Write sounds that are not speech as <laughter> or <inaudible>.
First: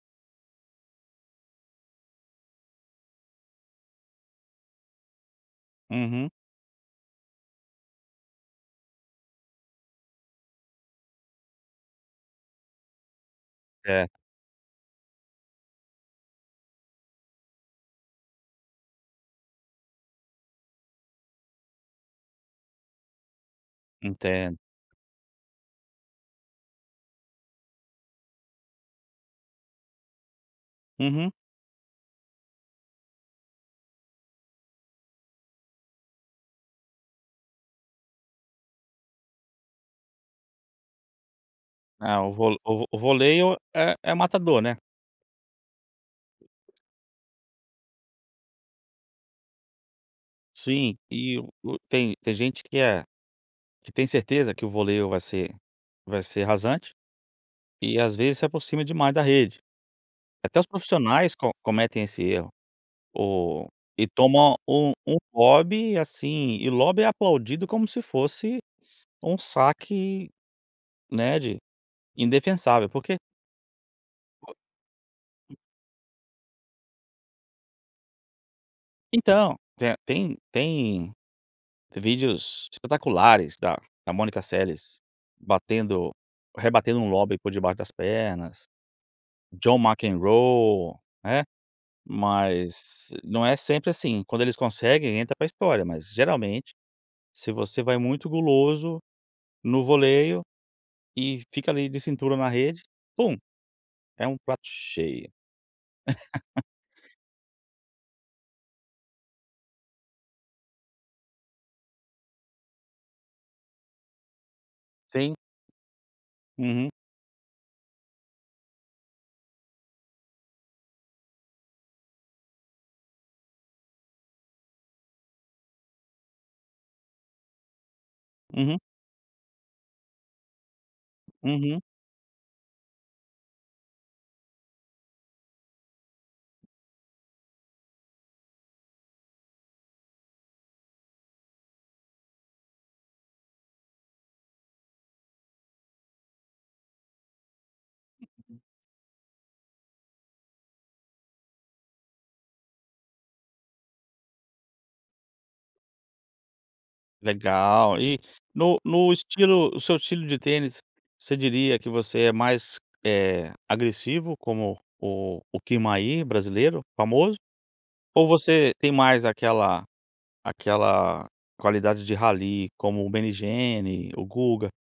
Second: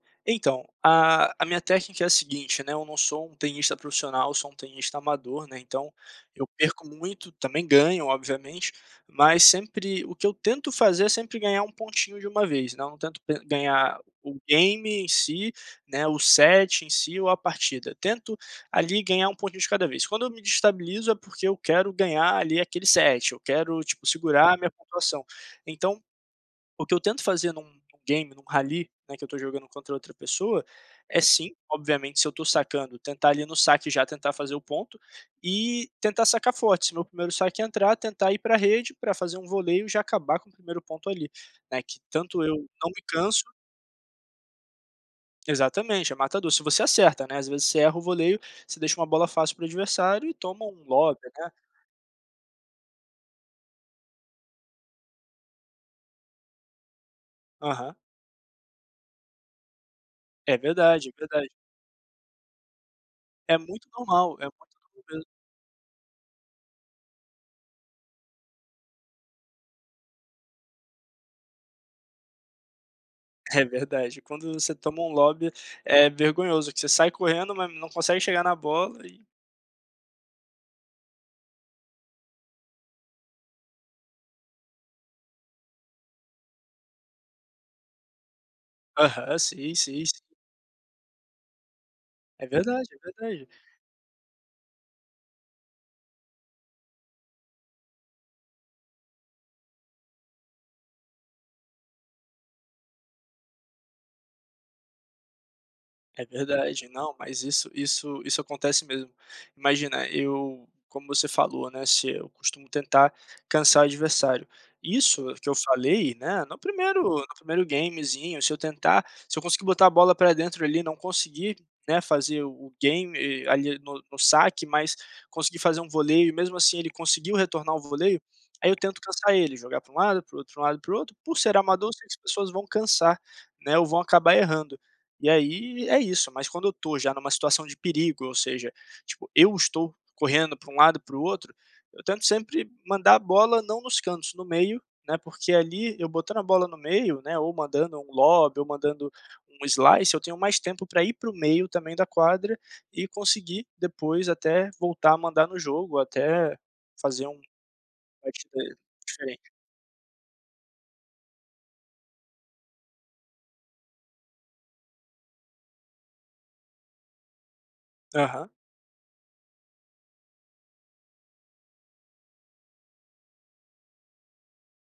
Então, a a minha técnica é a seguinte, né, eu não sou um tenista profissional, sou um tenista amador, né, então, Uhum. eu perco muito, também ganho obviamente, mas sempre o que eu tento fazer é sempre ganhar um pontinho de uma vez, né, não tento ganhar Certo. o game em si, né, o set em si ou a partida. Tento ali ganhar um pontinho de cada vez. Quando eu me desestabilizo é porque eu quero ganhar ali aquele set, eu quero, tipo, segurar a Entendo. minha pontuação, então, o que eu tento fazer em um game, em um rally, né, que eu estou jogando contra outra pessoa, é Uhum. sim, obviamente se eu estou sacando tentar ali no saque já tentar fazer o ponto, e tentar sacar forte, se meu 1º saque entrar, tentar ir para rede para fazer um voleio e já acabar com o 1º ponto ali, né, que É, o tanto vo eu vo não o me canso voleio é é matador, né. Exatamente, é matador, se você acerta, né, às vezes você erra o voleio, você deixa uma bola fácil para o adversário e toma um Sim, lobby, e né. o tem tem gente que é que tem certeza que o voleio vai ser vai ser rasante, Aham. e às vezes se aproxima demais da rede. É Até os verdade, é profissionais verdade. co cometem esse erro. É O muito e normal, é toma muito um normal um mesmo. lobby, assim e o lobby é aplaudido como se fosse um saque, né, de indefensável, por quê É verdade, quando você toma um lobby <unintelligible> é vergonhoso que você sai correndo, mas não consegue chegar na bola e Então, tem tem tem vídeos espetaculares da da Mônica Sales batendo, rebatendo um lobby por debaixo das pernas. Aham, sim, John sim, sim. McEnroe, né, É verdade, é mas não verdade. é sempre assim, quando eles conseguem entra para história, mas geralmente, se você vai muito guloso, no voleio, e fica ali de cintura na rede, pum, é um prato cheio. É verdade, não <laughs> mas isso isso isso acontece mesmo. Imagina, eu como você falou, né, se eu costumo tentar cansar o adversário. Isso Sim. que eu falei, né, no Uhum. 1º no 1º gamezinho se eu tentar se eu conseguir botar a bola para dentro ali e não conseguir, né, fazer o-o game ali no no saque, mas conseguir fazer um voleio e mesmo assim ele conseguiu retornar o voleio, aí eu Uhum. tento cansar ele, jogar para um lado, para o outro lado e para o outro, por ser Uhum. amador sei que as pessoas vão cansar, né, ou vão acabar errando e aí é isso, mas quando eu estou já em uma situação de perigo ou seja, tipo eu estou correndo para um lado e para o outro, eu tento sempre mandar a bola não nos cantos, no meio, né, porque ali, eu botando a bola no meio, né, ou mandando um lobby <unintelligible> ou mandando um slice, eu tenho mais tempo para ir para o meio também da quadra, e conseguir depois até voltar a mandar no jogo, até fazer um Legal, e no <unintelligible> no diferente. estilo o seu estilo de tênis, você diria que você é mais, eh, agressivo como o o Kirmayr brasileiro famoso, ou Aham. você tem mais aquela aquela qualidade de Rally como o Meligeni, o Guga.